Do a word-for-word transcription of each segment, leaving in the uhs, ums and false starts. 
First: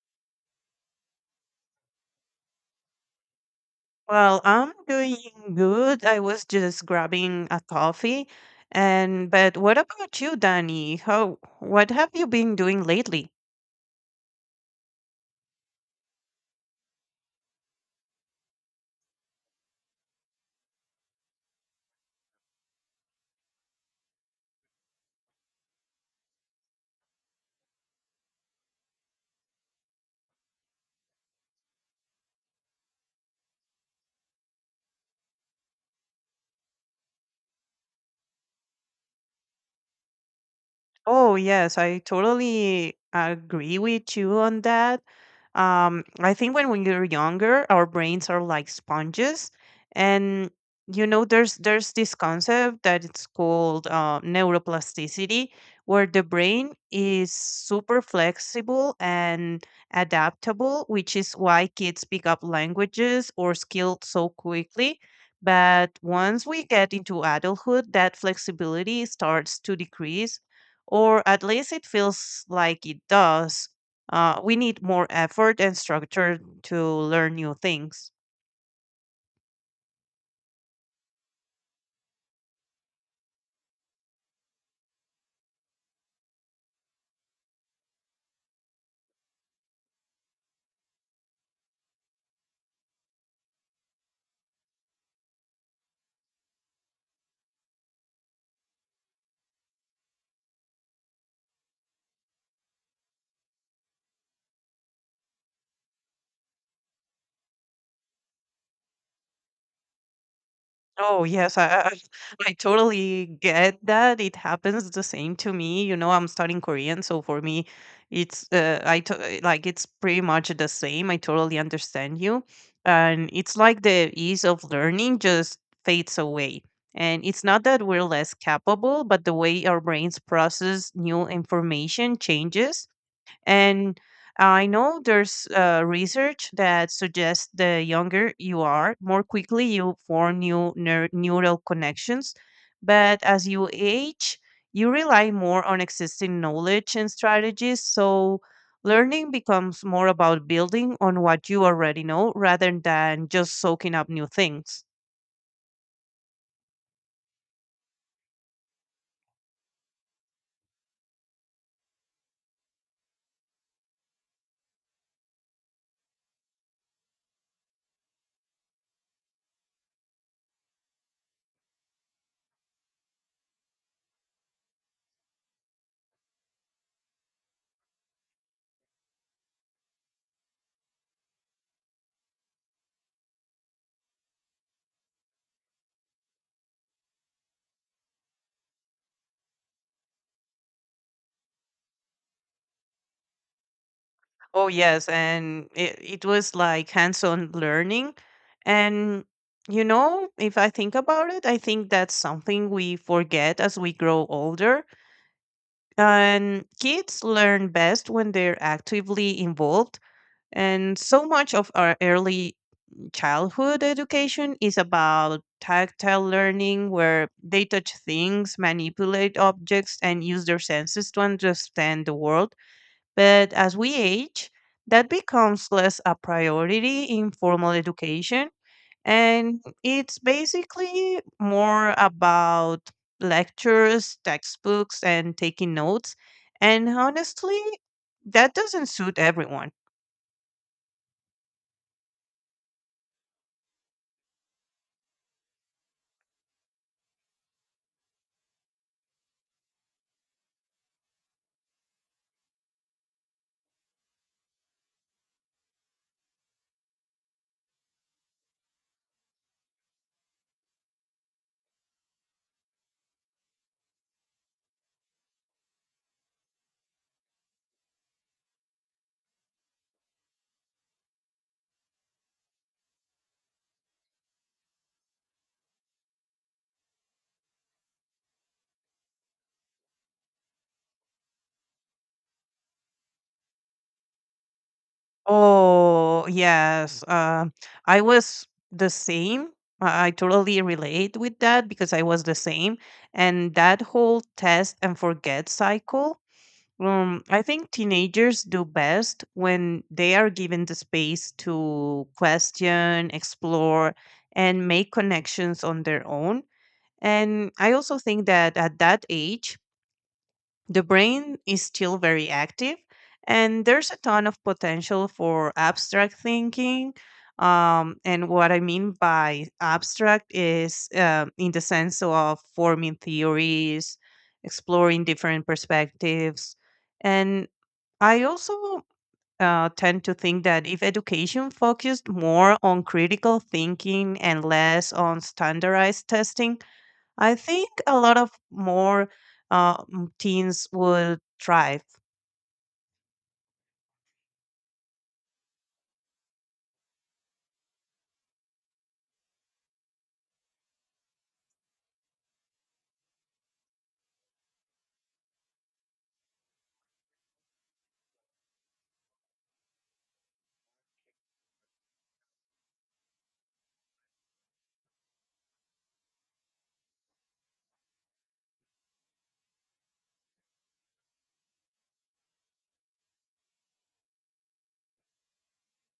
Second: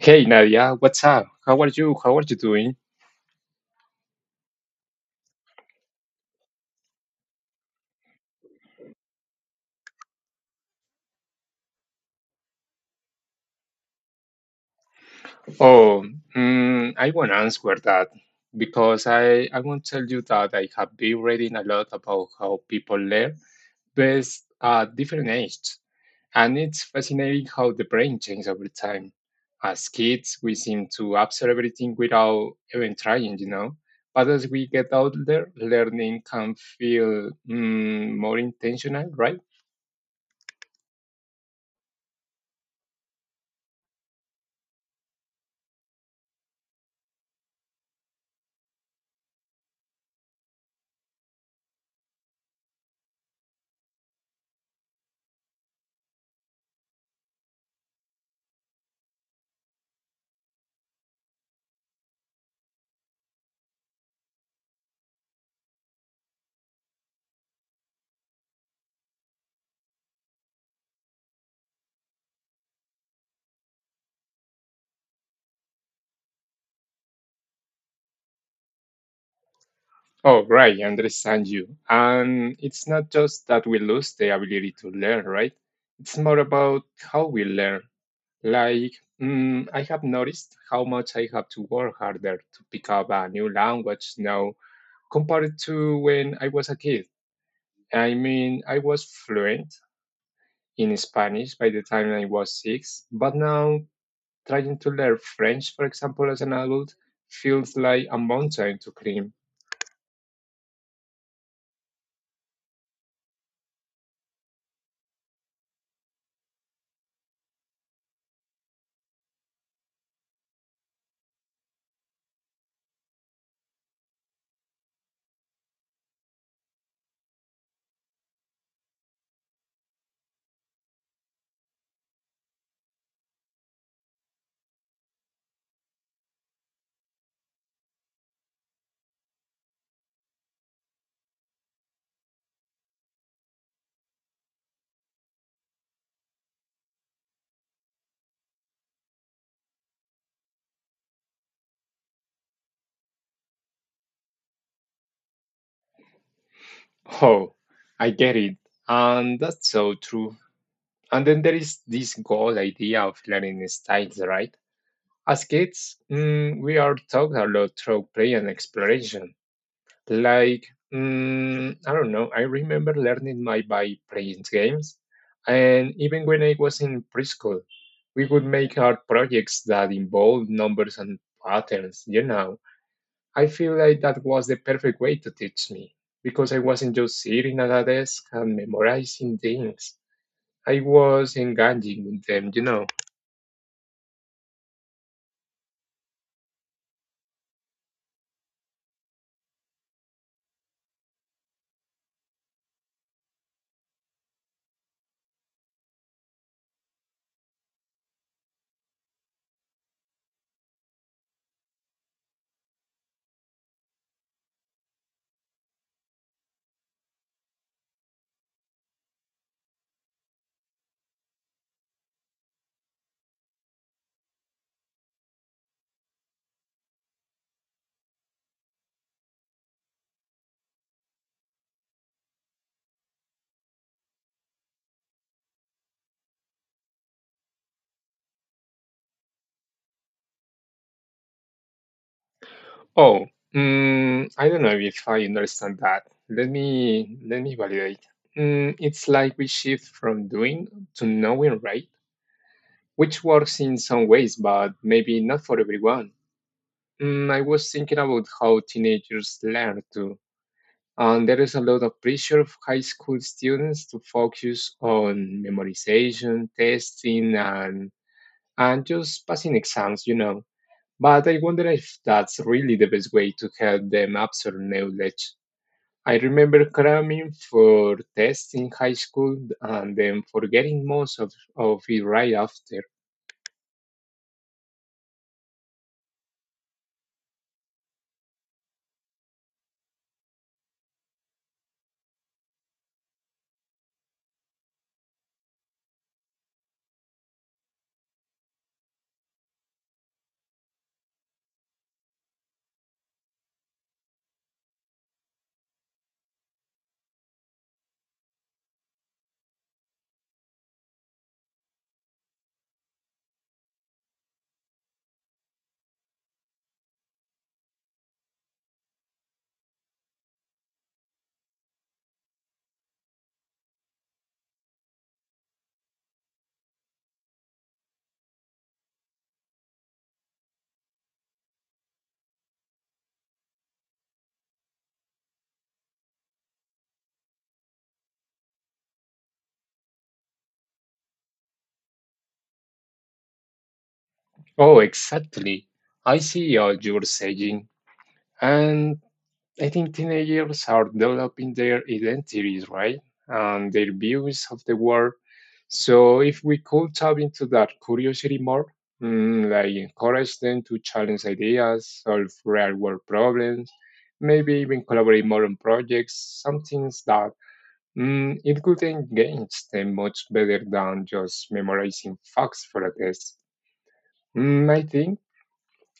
Hey Nadia, what's up? How are you? How are you doing? Well, I'm doing good. I was just grabbing a coffee. And but what about you, Danny? How what have you been doing lately? Oh, mm, I want to answer that because I, I want to tell you that I have been reading a lot about how people learn best at different ages. And it's fascinating how the brain changes over time. As kids, we seem to absorb everything without even trying, you know. But as we get older, learning can feel mm, more intentional, right? Oh, yes, I totally agree with you on that. Um, I think when we are younger, our brains are like sponges, and you know, there's there's this concept that it's called uh, neuroplasticity, where the brain is super flexible and adaptable, which is why kids pick up languages or skills so quickly. But once we get into adulthood, that flexibility starts to decrease, or at least it feels like it does. Uh, we need more effort and structure to learn new things. Oh, right, I understand you. And it's not just that we lose the ability to learn, right? It's more about how we learn. Like, mm, I have noticed how much I have to work harder to pick up a new language now compared to when I was a kid. I mean, I was fluent in Spanish by the time I was six, but now trying to learn French, for example, as an adult, feels like a mountain to climb. Oh yes, I, I I totally get that. It happens the same to me. You know, I'm studying Korean, so for me, it's uh, I to- eh, like it's pretty much the same. I totally understand you, and it's like the ease of learning just fades away. And it's not that we're less capable, but the way our brains process new information changes. And I know there's uh, research that suggests the younger you are, more quickly you form new neur- neural connections. But as you age, you rely more on existing knowledge and strategies. So learning becomes more about building on what you already know rather than just soaking up new things. Oh, I get it. And that's so true. And then there is this goal idea of learning styles, right? As kids, mm, we are taught a lot through play and exploration. Like, mm, I don't know, I remember learning my by playing games. And even when I was in preschool, we would make art projects that involved numbers and patterns, you know. I feel like that was the perfect way to teach me because I wasn't just sitting at a desk and memorizing things. I was engaging with them, you know. Oh yes, and it, it was like hands-on learning. And you know, if I think about it, I think that's something we forget as we grow older. And kids learn best when they're actively involved. And so much of our early childhood education is about tactile learning, where they touch things, manipulate objects, and use their senses to understand the world, but as we age, that becomes less a priority in formal education. And it's basically more about lectures, textbooks, and taking notes. And honestly, that doesn't suit everyone. Oh, mm, I don't know if I understand that. Let me let me validate. Mm, it's like we shift from doing to knowing, right? Which works in some ways, but maybe not for everyone. Mm, I was thinking about how teenagers learn too, and there is a lot of pressure of high school students to focus on memorization, testing, and and just passing exams, you know. But I wonder if that's really the best way to help them absorb knowledge. I remember cramming for tests in high school and then forgetting most of, of it right after. Oh, yes. Uh, I was the same. I I totally relate with that because I was the same. And that whole test and forget cycle. Um, I think teenagers do best when they are given the space to question, explore, and make connections on their own. And I also think that at that age, the brain is still very active, and there's a ton of potential for abstract thinking. Um, and what I mean by abstract is um in the sense of forming theories, exploring different perspectives, and I also uh, tend to think that if education focused more on critical thinking and less on standardized testing, I think a lot of more uh, m- teens would thrive. Oh, exactly. I see what you're saying. And I think teenagers are developing their identities, right? And their views of the world. So if we could tap into that curiosity more, mm, like encourage them to challenge ideas, solve real world problems, maybe even collaborate more on projects, something Mm, it could engage them much better than just memorizing facts for a test. Mm, I think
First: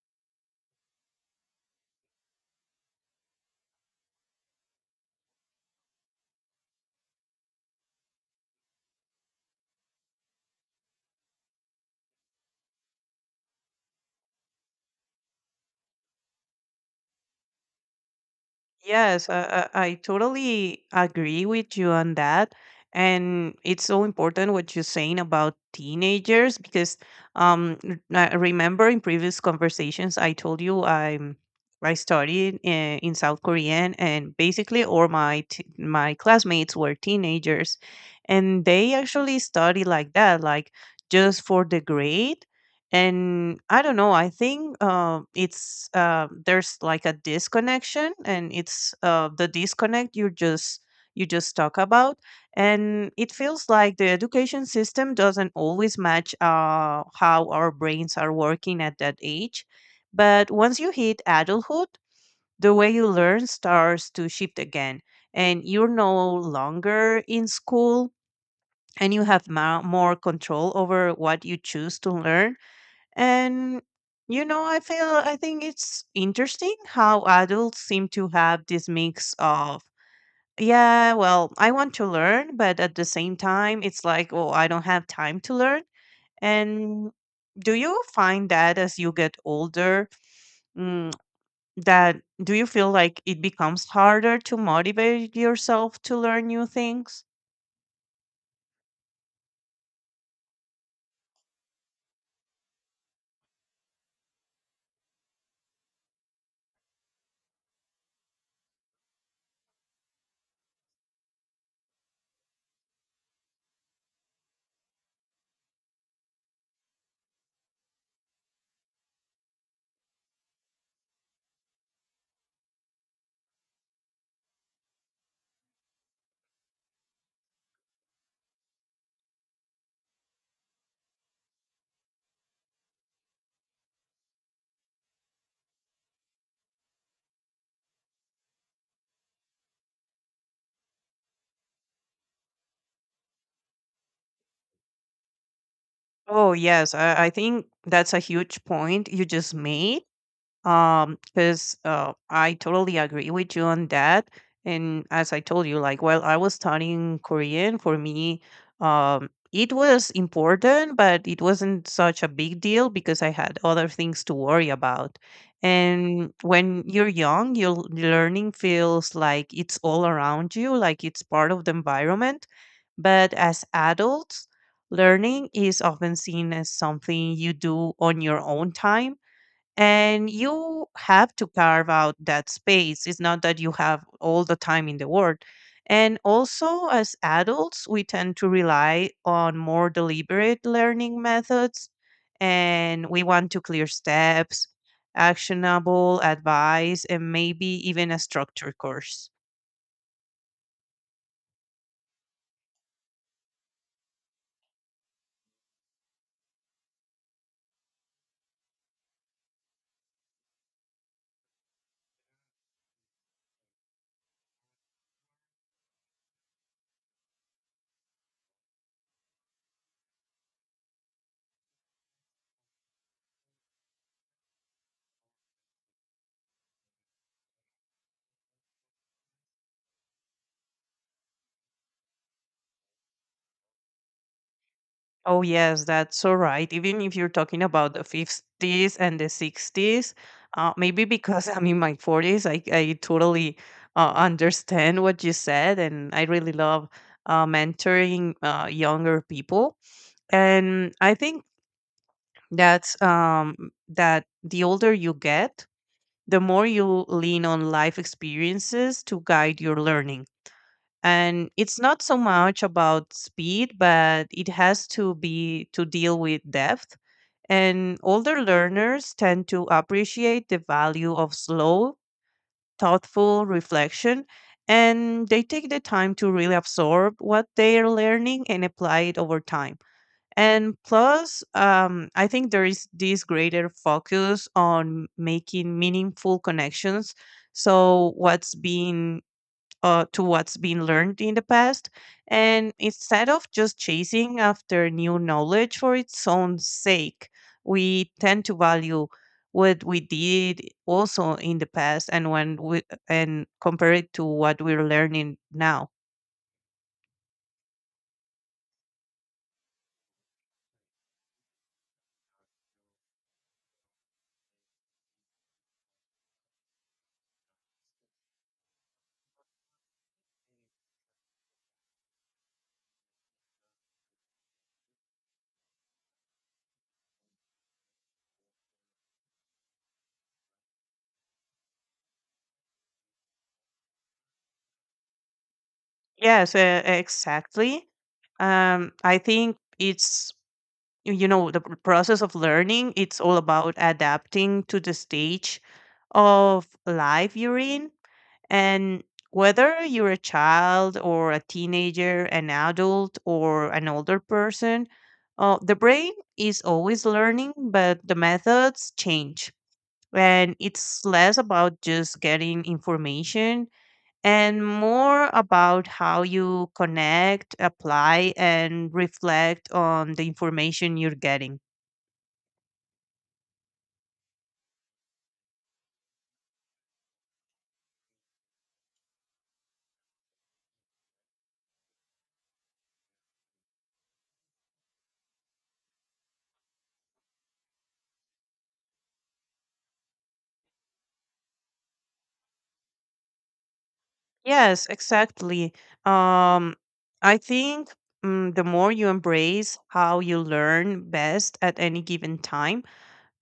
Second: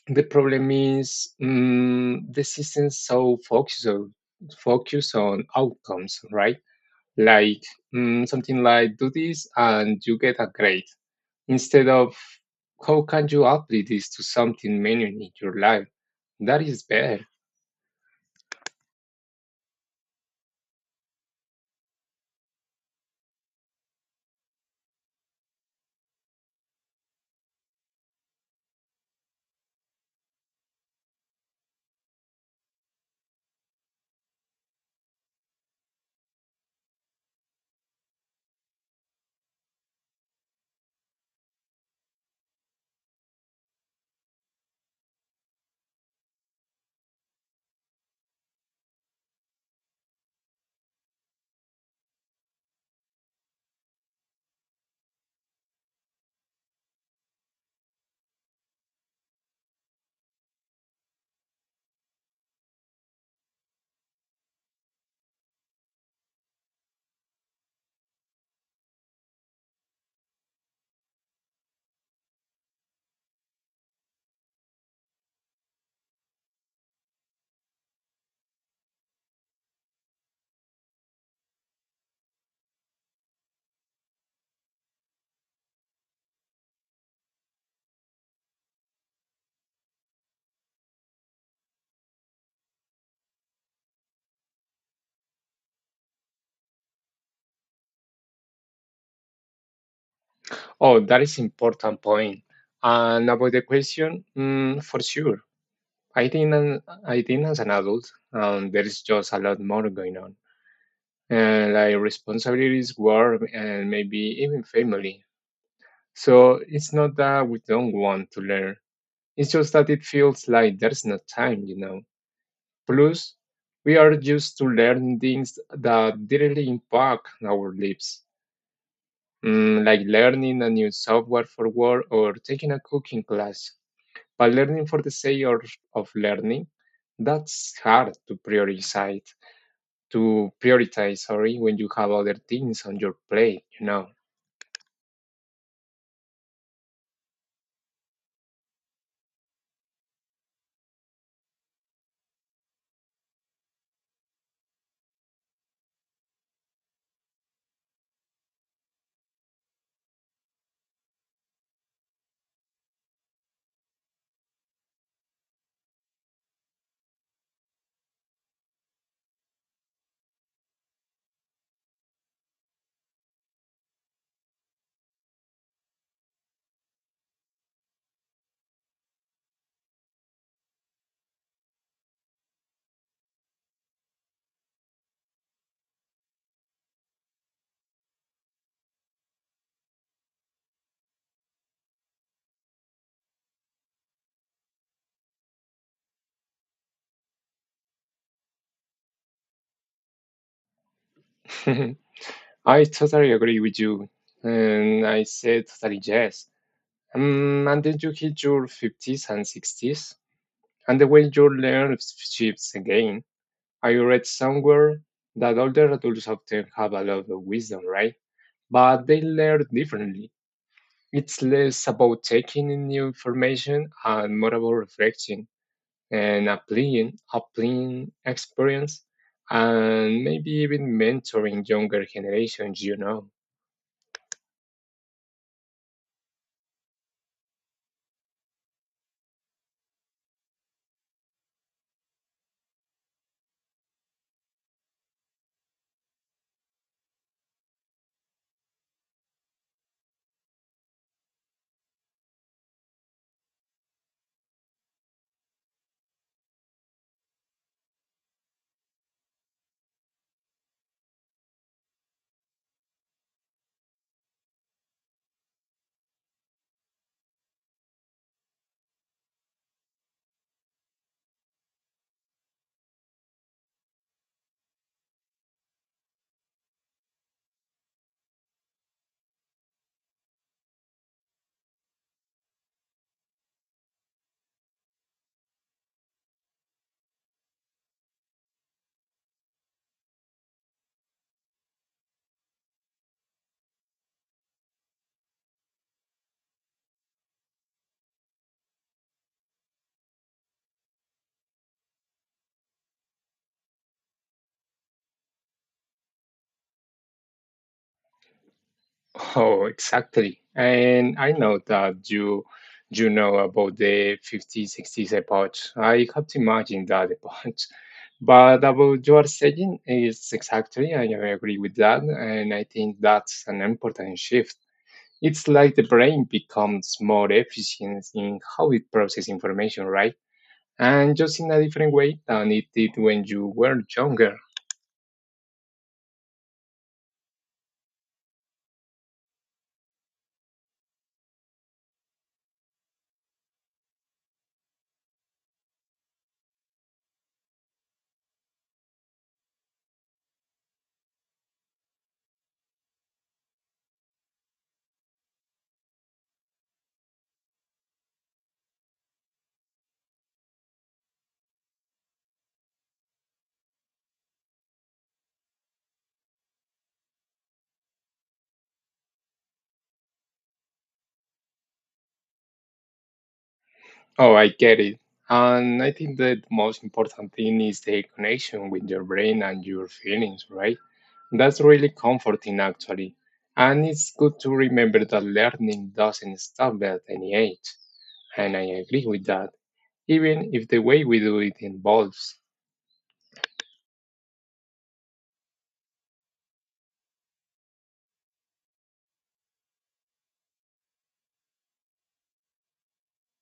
the problem is mm, the system so focused on, focus on outcomes, right? Like mm, something like do this and you get a grade instead of how can you apply this to something meaningful in your life? That is better. Yes, I, I I totally agree with you on that. And it's so important what you're saying about teenagers because um, r- I remember in previous conversations, I told you I'm, I studied in, in South Korean, and basically all my t my classmates were teenagers, and they actually study like that, like just for the grade. And I don't know, I think uh, it's uh, there's like a disconnection, and it's uh, the disconnect you just you just talk about, and it feels like the education system doesn't always match uh, how our brains are working at that age. But once you hit adulthood, the way you learn starts to shift again, and you're no longer in school, and you have mo- more control over what you choose to learn. And you know, I feel I think it's interesting how adults seem to have this mix of, yeah, well, I want to learn, but at the same time, it's like, oh, I don't have time to learn. And do you find that as you get older, mm, that do you feel like it becomes harder to motivate yourself to learn new things? Oh, that is important point. And about the question, mm, for sure I think an, I think as an adult, um, there is just a lot more going on, and like responsibilities, work, and maybe even family. So it's not that we don't want to learn. It's just that it feels like there's no time, you know. Plus, we are used to learning things that directly impact our lives, mm, like learning a new software for work or taking a cooking class. But learning for the sake of of learning, that's hard to prioritize. To prioritize, sorry, when you have other things on your plate, you know. Oh, yes, I, I think that's a huge point you just made. Um, because uh, I totally agree with you on that. And as I told you, like while I was studying Korean, for me, um, it was important, but it wasn't such a big deal because I had other things to worry about. And when you're young, your l- learning feels like it's all around you, like it's part of the environment. But as adults, learning is often seen as something you do on your own time, and you have to carve out that space. It's not that you have all the time in the world. And also, as adults, we tend to rely on more deliberate learning methods, and we want to clear steps, actionable advice, and maybe even a structured course. I totally agree with you. And I said totally yes. Um, and then you hit your fifties and sixties, and the way your learn shifts again. I read somewhere that older adults often have a lot of wisdom, right? But they learn differently. It's less about taking in new information and more about reflection, and applying, applying experience, and maybe even mentoring younger generations, you know. Oh, yes, that's so right. Even if you're talking about the fifties and the sixties, uh, maybe because I'm in my forties, I, I totally uh, understand what you said. And I really love uh, mentoring uh, younger people. And I think that's um, that the older you get, the more you lean on life experiences to guide your learning. And it's not so much about speed, but it has to be to deal with depth. And older learners tend to appreciate the value of slow, thoughtful reflection, and they take the time to really absorb what they are learning and apply it over time. And plus, um, I think there is this greater focus on making meaningful connections. So, what's being uh, to what's been learned in the past. And instead of just chasing after new knowledge for its own sake, we tend to value what we did also in the past, and when we and compare it to what we're learning now. Oh, exactly. And I know that you you know about the fifties, sixties epoch. I can't imagine that epoch. But about your saying is exactly, I agree with that, and I think that's an important shift. It's like the brain becomes more efficient in how it processes information, right? And just in a different way than it did when you were younger. Yes, uh, exactly. Um, I think it's y- you know the pr- process of learning. It's all about adapting to the stage of life you're in. And whether you're a child or a teenager, an adult or an older person, uh, the brain is always learning, but the methods change. And it's less about just getting information and more about how you connect, apply, and reflect on the information you're getting. Oh, I get it. And I think that the most important thing is the connection with your brain and your feelings, right? That's really comforting, actually. And it's good to remember that learning doesn't stop at any age. And I agree with that, even if the way we do it involves. Yes, exactly. Um, I think mm, the more you embrace how you learn best at any given time,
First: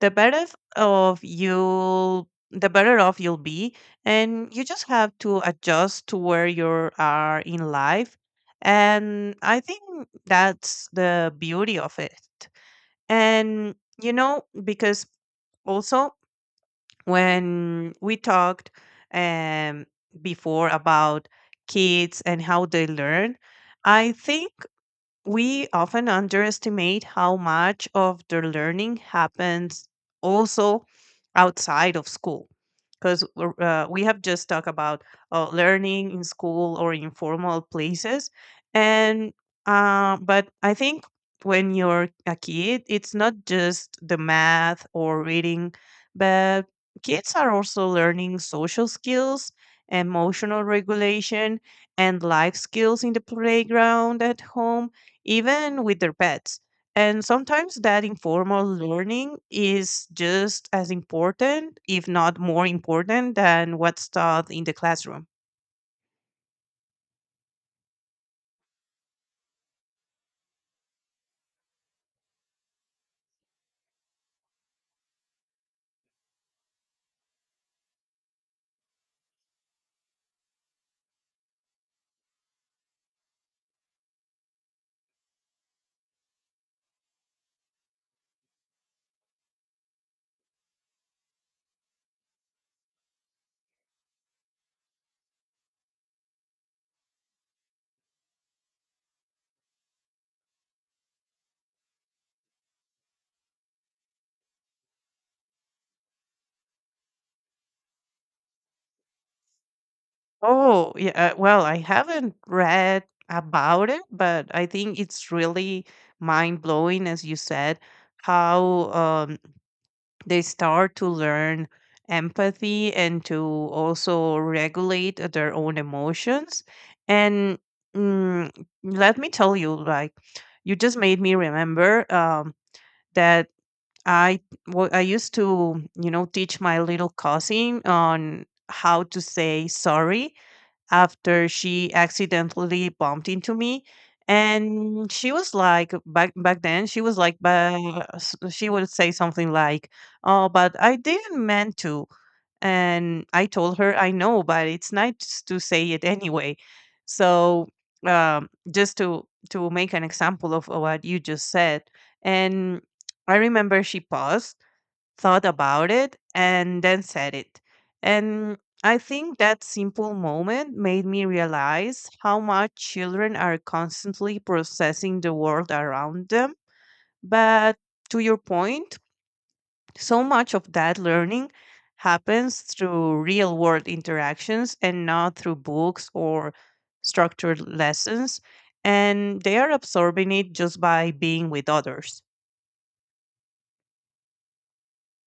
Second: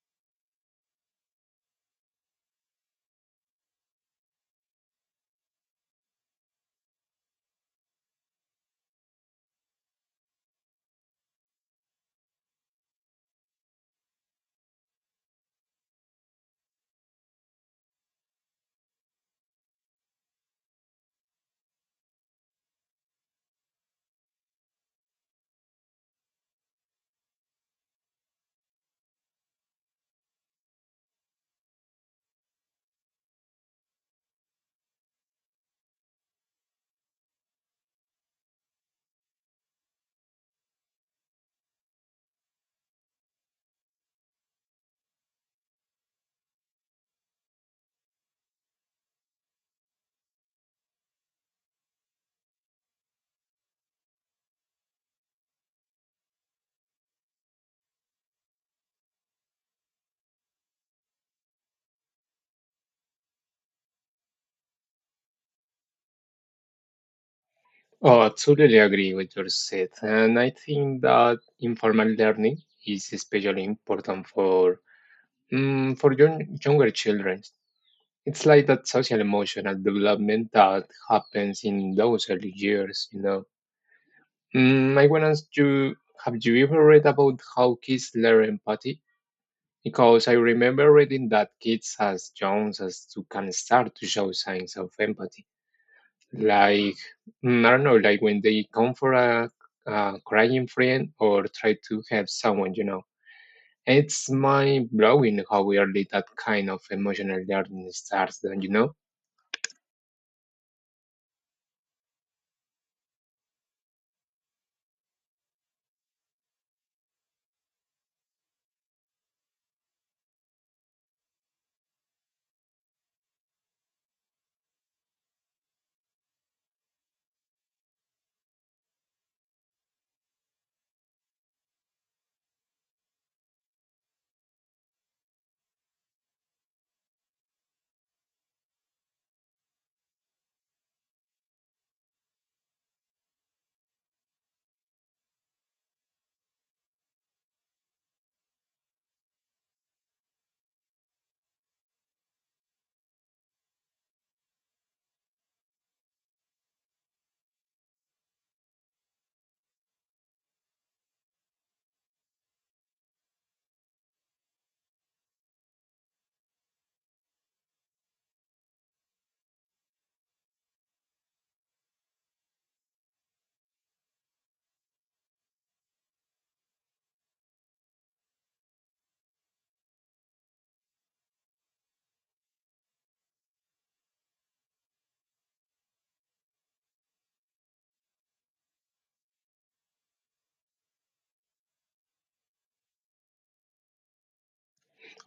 the better f- of you, the better off you'll be, and you just have to adjust to where you are in life. And I think that's the beauty of it. And you know, because also when we talked um, before about kids and how they learn, I think we often underestimate how much of their learning happens also outside of school, because uh, we have just talked about uh, learning in school or in formal places. And uh, but I think when you're a kid, it's not just the math or reading, but kids are also learning social skills, emotional regulation, and life skills in the playground, at home, even with their pets. And sometimes that informal learning is just as important, if not more important, than what's taught in the classroom. Oh, I totally agree with your set. And I think that informal learning is especially important for Mm, for young, younger children, it's like that social emotional development that happens in those early years, you know. Mm, I want to ask you, have you ever read about how kids learn empathy? Because I remember reading that kids as young as to can start to show signs of empathy. Like, mm, I don't know, like when they comfort a, a crying friend or try to help someone, you know. It's mind blowing how early that kind of emotional learning starts, don't you know? Oh, yeah. uh, Well, I haven't read about it, but I think it's really mind blowing, as you said, how um, they start to learn empathy and to also regulate their own emotions. And mm, let me tell you, like you just made me remember um, that i wa- i used to you know teach my little cousin on how to say sorry after she accidentally bumped into me. And she was like, back back then she was like, but she would say something like, oh, but I didn't mean to. And I told her, I know, but it's nice to say it anyway. So, um, just to to make an example of what you just said. And I remember she paused, thought about it, and then said it. And I think that simple moment made me realize how much children are constantly processing the world around them. But to your point, so much of that learning happens through real world interactions and not through books or structured lessons. And they are absorbing it just by being with others.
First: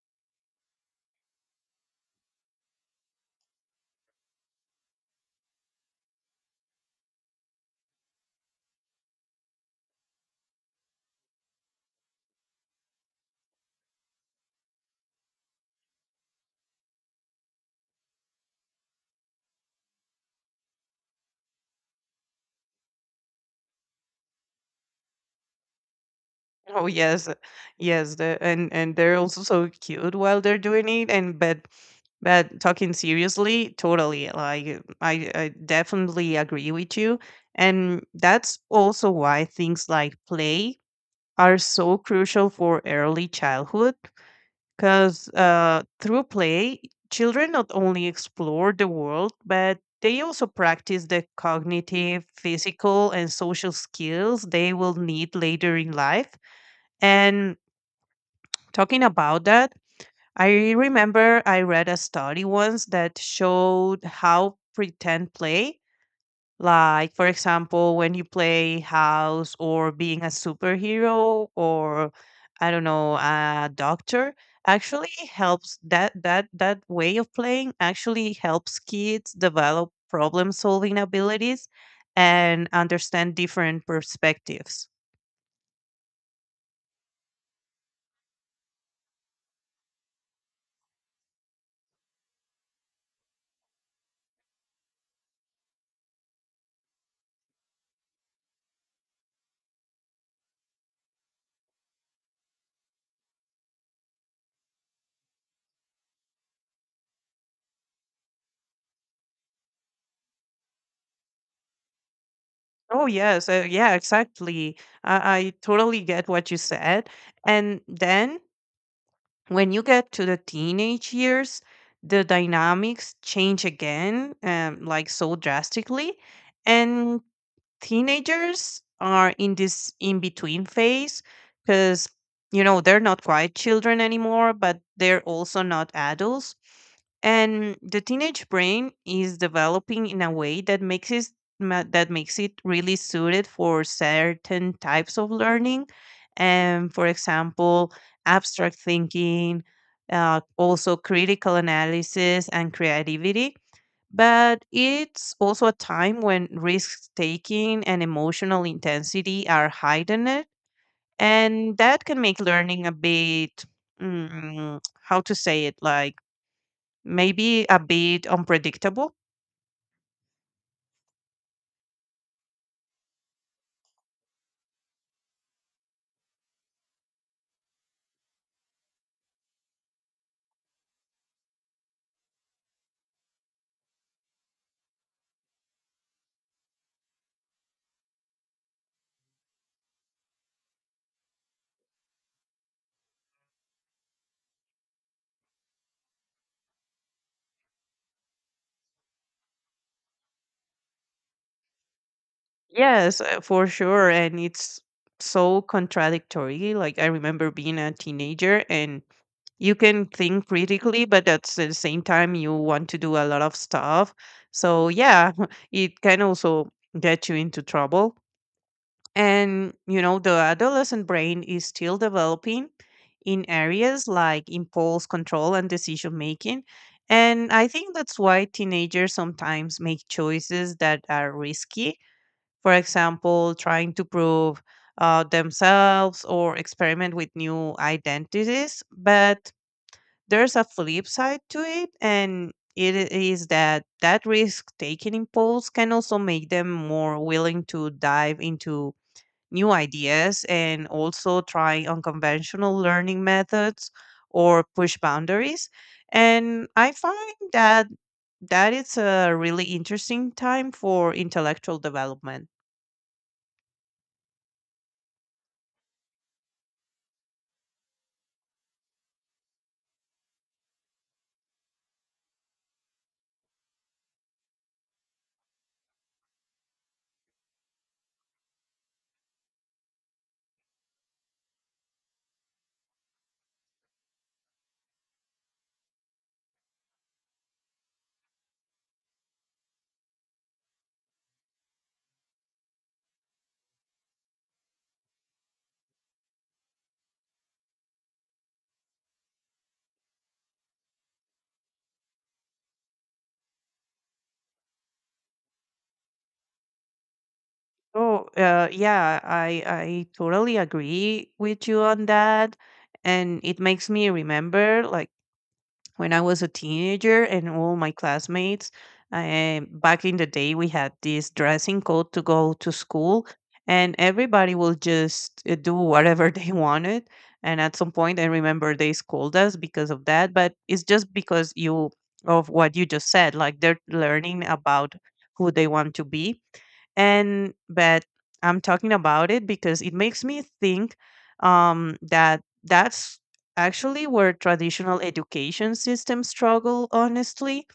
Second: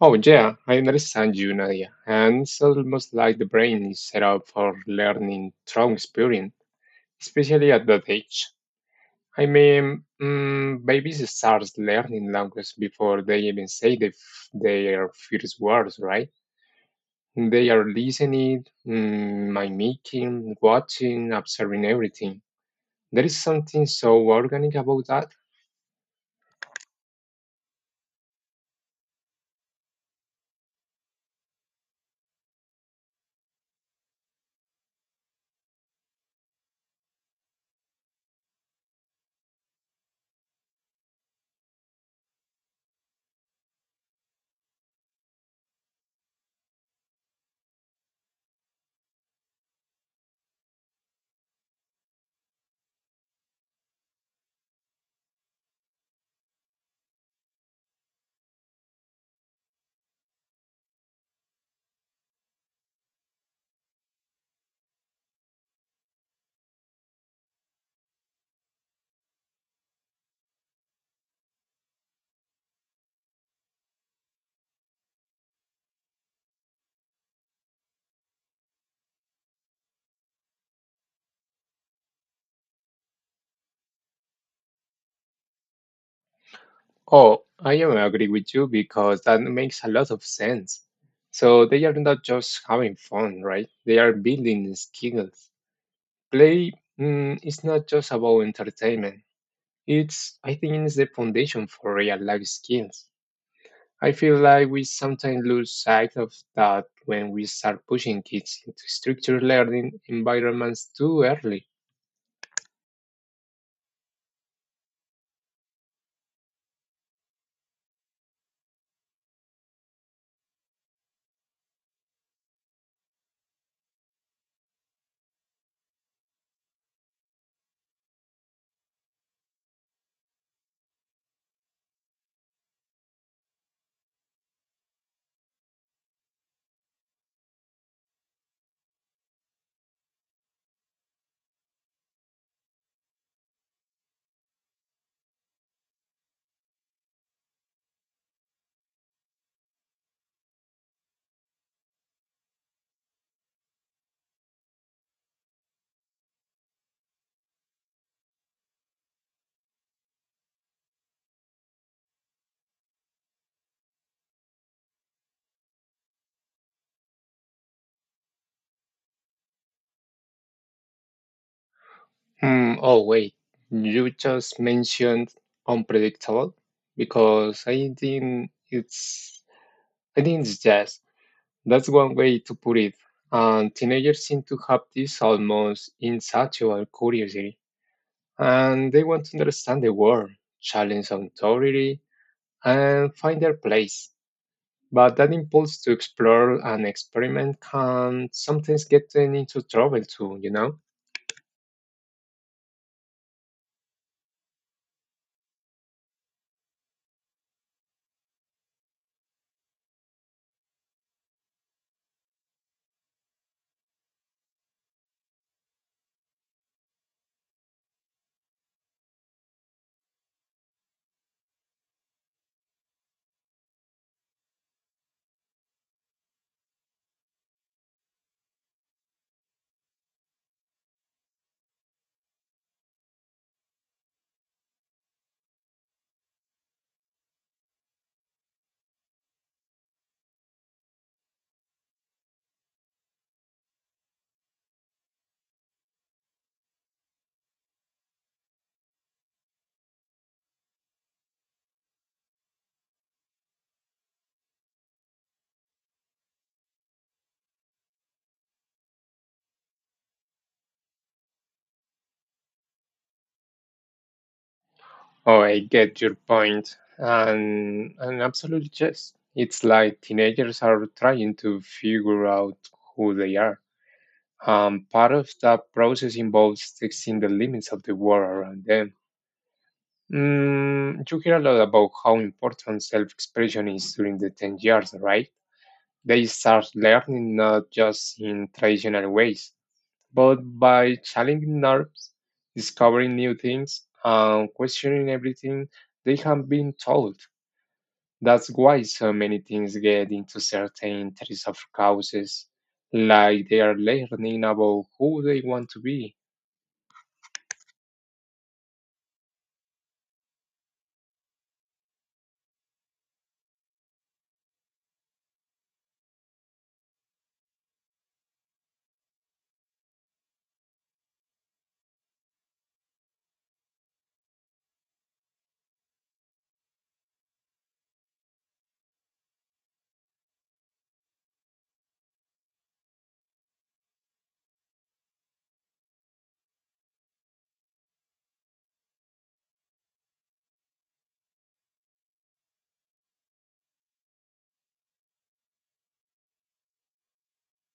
Oh, yeah, I understand you, Nadia. And it's almost like the brain is set up for learning through experience, especially at that age. I mean, mm, babies start learning language before they even say the, f- their first words, right? They are listening, mm, mimicking, watching, observing everything. There is something so organic about that. Oh yes, uh, yes, the, and and they're also so cute while they're doing it. And but but talking seriously, totally. Like I, I definitely agree with you, and that's also why things like play are so crucial for early childhood. Because uh, through play, children not only explore the world, but they also practice the cognitive, physical, and social skills they will need later in life. And talking about that, I remember I read a study once that showed how pretend play, like for example, when you play house or being a superhero or I don't know, a doctor, actually helps that that that way of playing actually helps kids develop problem solving abilities and understand different perspectives. Oh, I am agree with you because that makes a lot of sense. So they are not just having fun, right? They are building skills. Play mm, is not just about entertainment. It's, I think, it's the foundation for real life skills. I feel like we sometimes lose sight of that when we start pushing kids into structured learning environments too early. Oh yes, uh, yeah, exactly. I, I totally get what you said. And then when you get to the teenage years, the dynamics change again, um, like so drastically. And teenagers are in this in between phase because you know they're not quite children anymore, but they're also not adults. And the teenage brain is developing in a way that makes it ma- that makes it really suited for certain types of learning. And for example, abstract thinking, uh, also critical analysis and creativity. But it's also a time when risk taking and emotional intensity are heightened, and that can make learning a bit, mm, how to say it, like maybe a bit unpredictable. Mm, oh, wait, you just mentioned unpredictable because I think it's I think it's jazz. That's one way to put it. And teenagers seem to have this almost insatiable curiosity, and they want to understand the world, challenge authority, and find their place. But that impulse to explore and experiment can sometimes get them into trouble too, you know? Yes, uh, for sure. And it's so contradictory. Like, I remember being a teenager, and you can think critically, but at the same time, you want to do a lot of stuff. So, yeah, it can also get you into trouble. And, you know, the adolescent brain is still developing in areas like impulse control and decision making. And I think that's why teenagers sometimes make choices that are risky. For example, trying to prove uh, themselves or experiment with new identities. But there's a flip side to it, and it is that that risk taking impulse can also make them more willing to dive into new ideas and also try unconventional learning methods or push boundaries. And I find that that it's a really interesting time for intellectual development. Oh, I get your point. And, and absolutely, yes. It's like teenagers are trying to figure out who they are. Um, part of that process involves testing the limits of the world around them. Mm, you hear a lot about how important self expression is during the ten years, right? They start learning not just in traditional ways, but by challenging norms, discovering new things, and questioning everything they have been told. That's why so many teens get into certain types of causes, like they are learning about who they want to be. Oh, uh, yeah, I I totally agree with you on that, and it makes me remember like when I was a teenager and all my classmates. Um, back in the day, we had this dressing code to go to school, and everybody will just uh, do whatever they wanted. And at some point, I remember they scold us because of that, but it's just because you of what you just said, like they're learning about who they want to be and but I'm talking about it because it makes me think um, that that's actually where traditional education systems struggle honestly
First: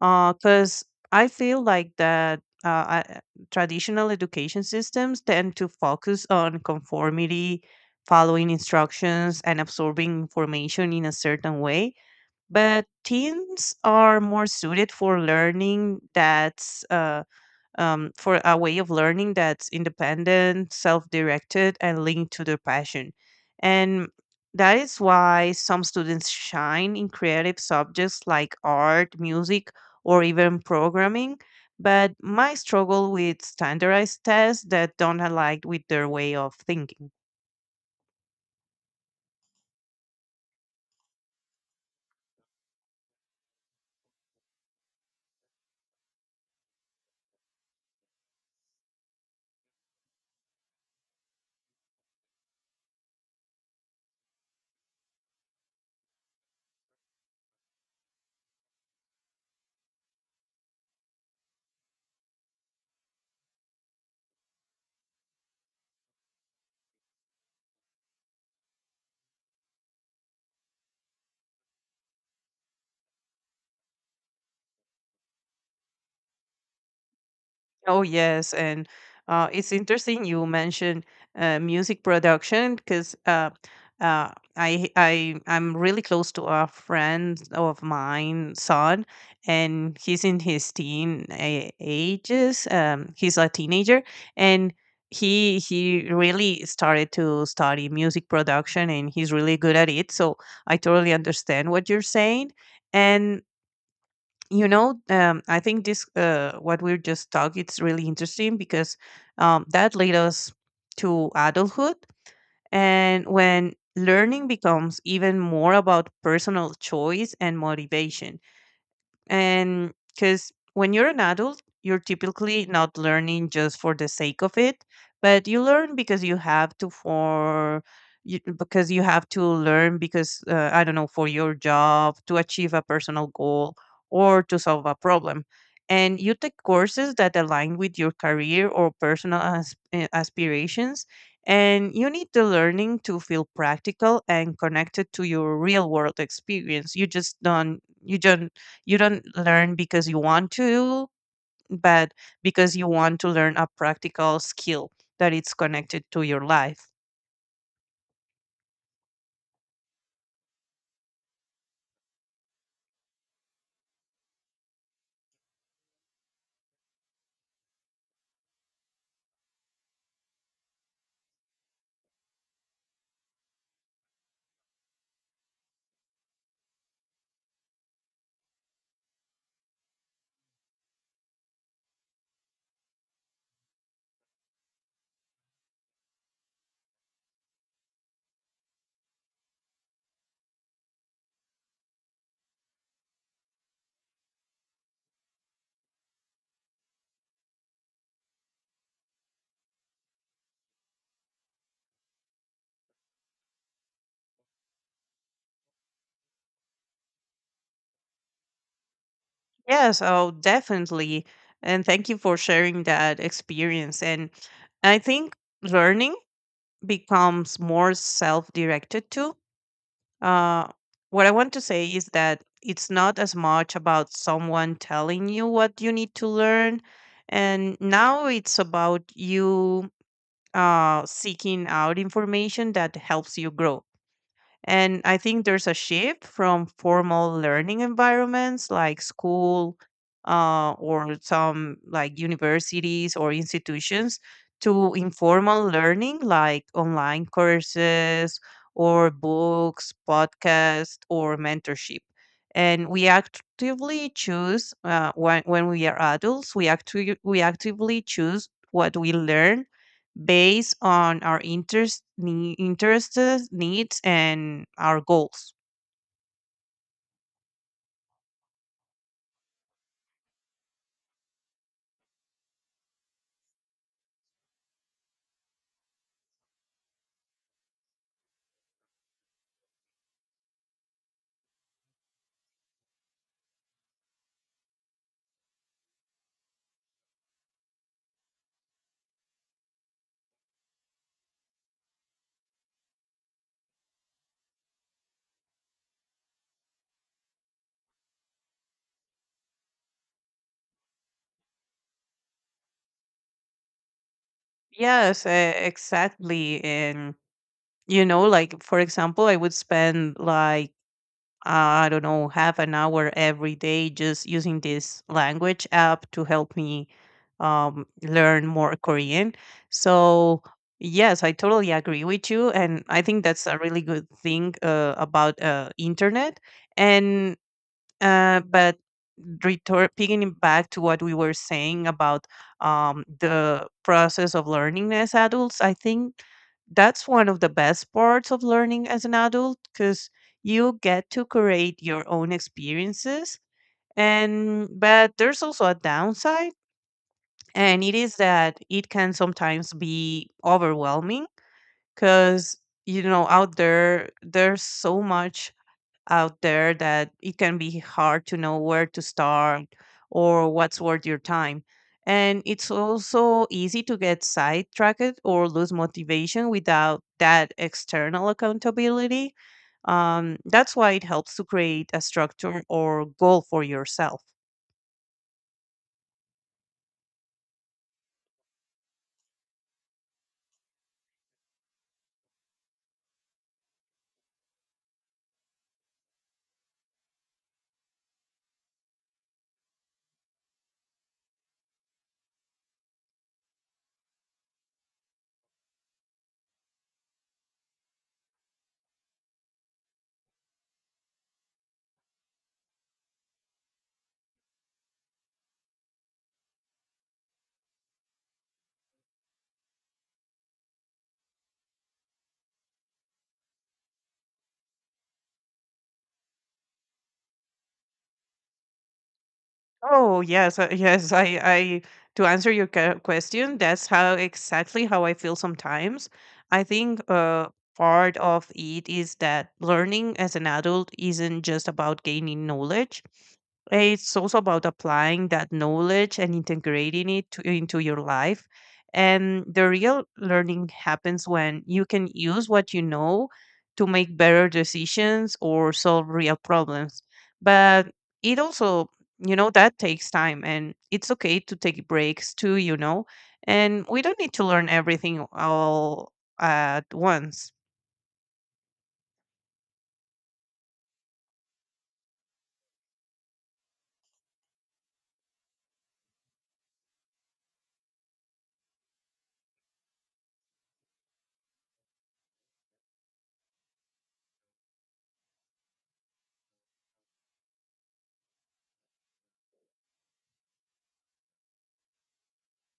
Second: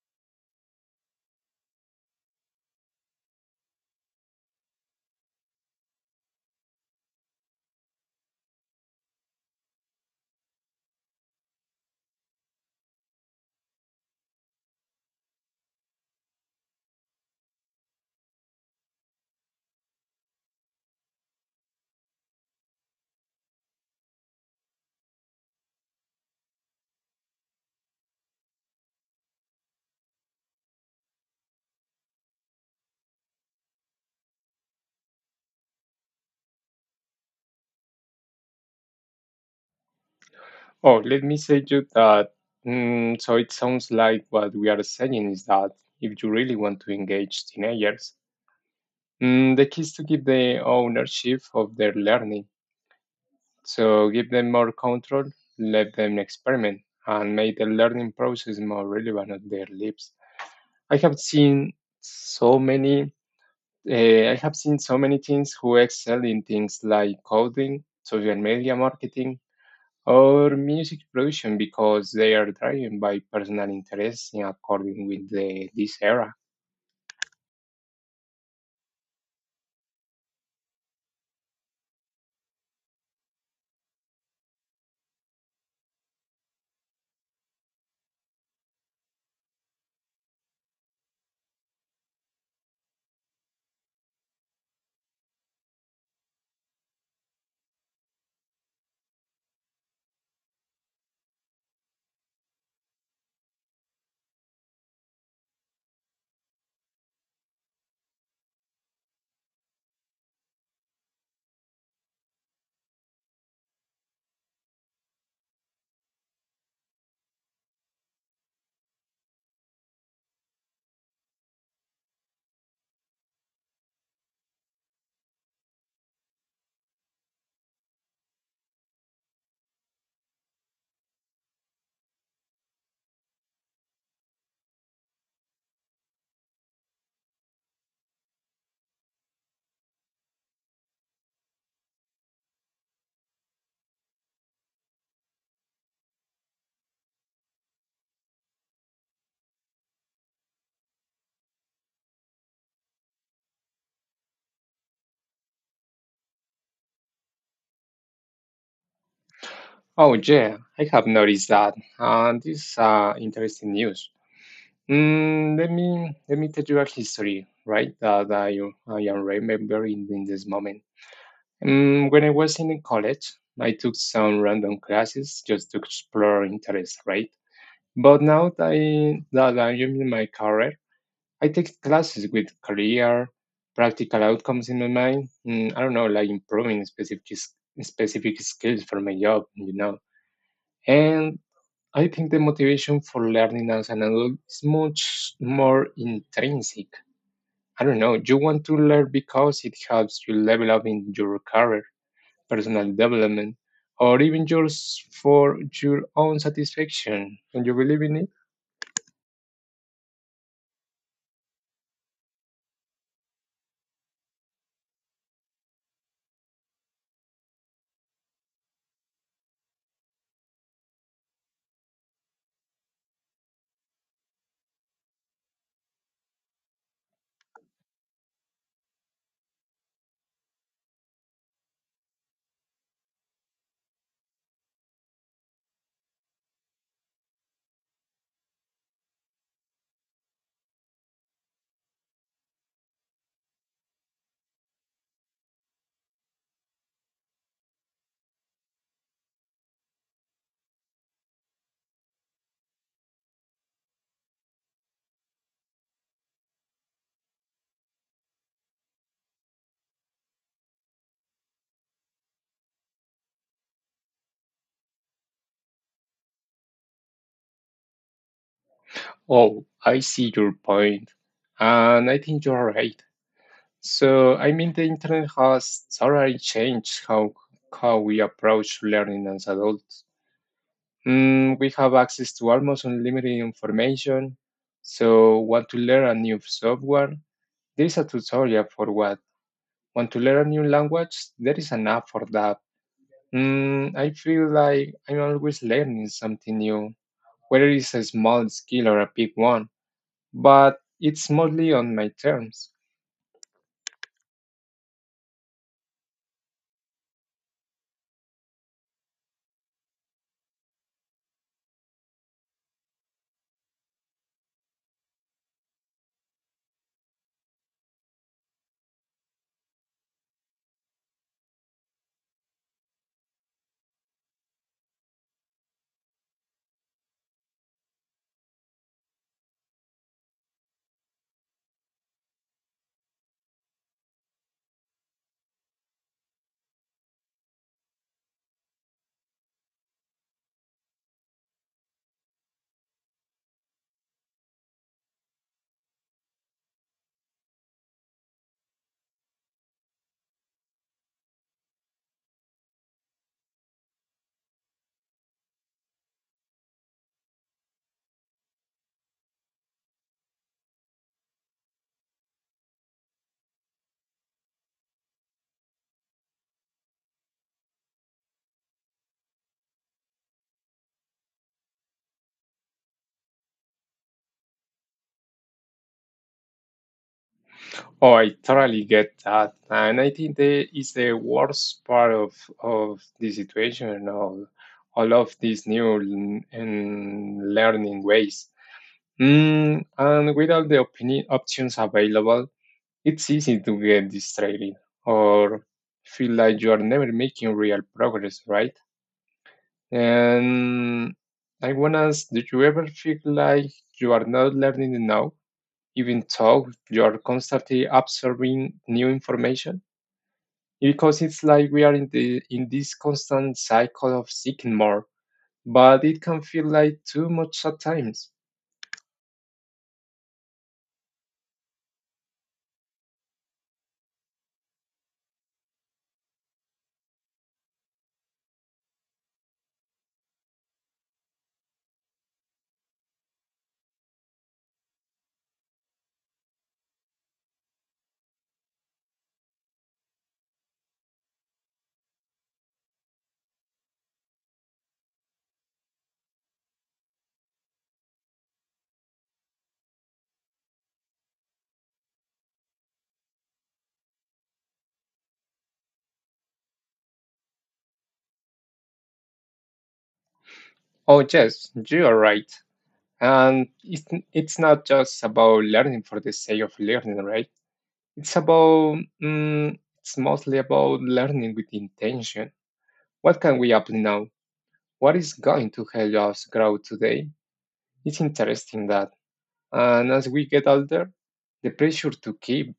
because I feel like that uh, I- traditional education systems tend to focus on conformity, following instructions and absorbing information in a certain way, but teens are more suited for learning that's uh, um, for a way of learning that's independent, self directed, and linked to their passion. And that is why some students shine in creative subjects like art, music, or even programming. But my struggle with standardized tests that don't align with their way of thinking. Oh, let me say you that. Mm, so it sounds like what we are saying is that if you really want to engage teenagers, mm, the key is to give them ownership of their learning. So give them more control, let them experiment, and make the learning process more relevant at their lives. I have seen so many Uh, I have seen so many teens who excel in things like coding, social media marketing, or music production because they are driven by personal interests in according with the, this era. Oh yes, and uh, it's interesting you mentioned uh, music production because uh, uh, I I I'm really close to a friend of mine son, and he's in his teen a- ages. Um, he's a teenager, and he he really started to study music production, and he's really good at it. So I totally understand what you're saying, and you know um, I think this uh, what we're just talking it's really interesting because um, that led us to adulthood and when learning becomes even more about personal choice and motivation. And because when you're an adult, you're typically not learning just for the sake of it, but you learn because you have to for you, because you have to learn because uh, I don't know, for your job, to achieve a personal goal or to solve a problem. And you take courses that align with your career or personal as- eh, aspirations. And you need the learning to feel practical and connected to your real world experience. You just don't you just you don't learn because you want to, but because you want to learn a practical skill that it's connected to your life. Oh yeah, I have noticed that, and this is uh, interesting news. Mm, let me let me tell you a history, right? That I I am remembering in this moment. Mm, when I was in college, I took some random classes just to explore interests, right? But now that, I, that I'm in my career, I take classes with career, practical outcomes in my mind. Mm, I don't know, like improving specific s- specific skills for my job, you know. And I think the motivation for learning as an adult is much more intrinsic. I don't know. You want to learn because it helps you level up in your career personal development, or even just for your own satisfaction. Don't you believe in it? Yeah, so definitely. And thank you for sharing that experience. And I think learning becomes more self directed too. Uh, what I want to say is that it's not as much about someone telling you what you need to learn. And now it's about you uh, seeking out information that helps you grow. And I think there's a shift from formal learning environments like school uh, or some like universities or institutions to informal learning like online courses or books, podcasts, or mentorship. And we actively choose uh, when, when we are adults, we, actu- we actively choose what we learn based on our interest, nee- interests, needs, and our goals. Oh, I see your point, and I think you're right. So, I mean, the internet has totally changed how, how we approach learning as adults. Mm, we have access to almost unlimited information. So, want to learn a new software? There is a tutorial for what. Want to learn a new language? There is an app for that. Mm, I feel like I'm always learning something new, whether it's a small skill or a big one, but it's mostly on my terms. Yes, uh, exactly. And, you know, like, for example, I would spend like, I don't know, half an hour every day just using this language app to help me um, learn more Korean. So, yes, I totally agree with you. And I think that's a really good thing uh, about uh, internet. And Uh, but return, picking back to what we were saying about um, the process of learning as adults, I think that's one of the best parts of learning as an adult because you get to create your own experiences. And but there's also a downside, and it is that it can sometimes be overwhelming because you know out there there's so much out there that it can be hard to know where to start or what's worth your time. And it's also easy to get sidetracked or lose motivation without that external accountability. Um, that's why it helps to create a structure or goal for yourself. Oh, I totally get that. And I think that is the worst part of, of the situation and all, all of these new l- and learning ways. Mm, and with all the opini- options available, it's easy to get distracted or feel like you are never making real progress, right? And I want to ask, do you ever feel like you are not learning enough, even though you are constantly absorbing new information? Because it's like we are in the in this constant cycle of seeking more, but it can feel like too much at times. Oh yes, uh, yes. I, I to answer your que- question, that's how exactly how I feel sometimes. I think uh, part of it is that learning as an adult isn't just about gaining knowledge. It's also about applying that knowledge and integrating it to, into your life. And the real learning happens when you can use what you know to make better decisions or solve real problems. But it also, you know, that takes time, and it's okay to take breaks too, you know, and we don't need to learn everything all at once. Oh yes, you are right. And it's it's not just about learning for the sake of learning, right? It's about mm, it's mostly about learning with intention. What can we apply now? What is going to help us grow today? It's interesting that, and as we get older, the pressure to keep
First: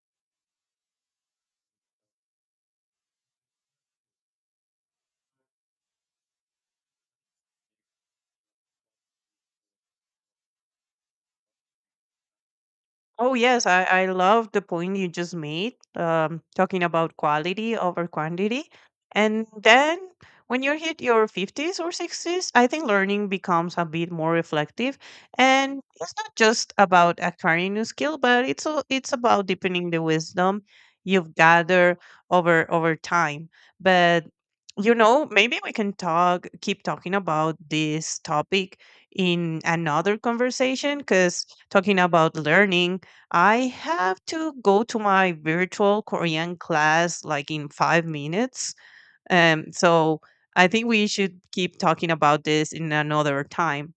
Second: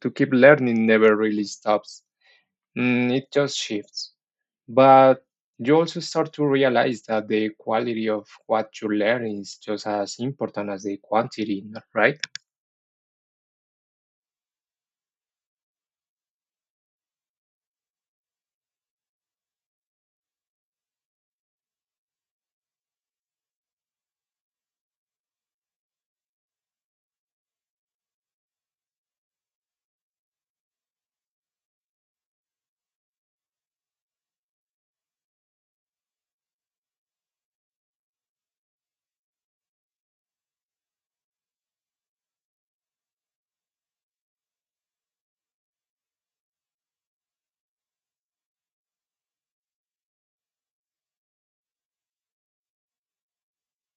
to keep learning never really stops. Mm, it just shifts. But you also start to realize that the quality of what you learn is just as important as the quantity, right? Oh yes, I, I love the point you just made, um, talking about quality over quantity. And then when you hit your fifties or sixties, I think learning becomes a bit more reflective. And it's not just about acquiring new skill, but it's al- it's about deepening the wisdom you've gathered over over time. But you know, maybe we can talk keep talking about this topic in another conversation. Because talking about learning, I have to go to my virtual Korean class like in five minutes. Um, so I think we should keep talking about this in another time.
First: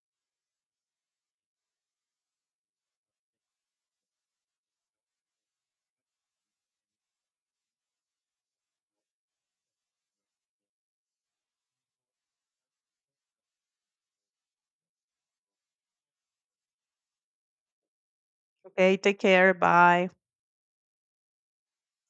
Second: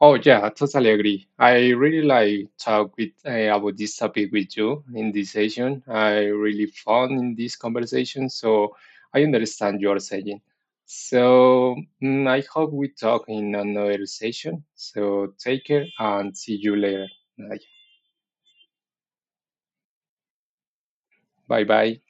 Oh yeah, totally agree. I really like talk with uh, about this topic with you in this session. I really found in this conversation, so I understand your saying. So mm, I hope we talk in another session. So take care and see you later. Okay, take care. Bye. Bye bye.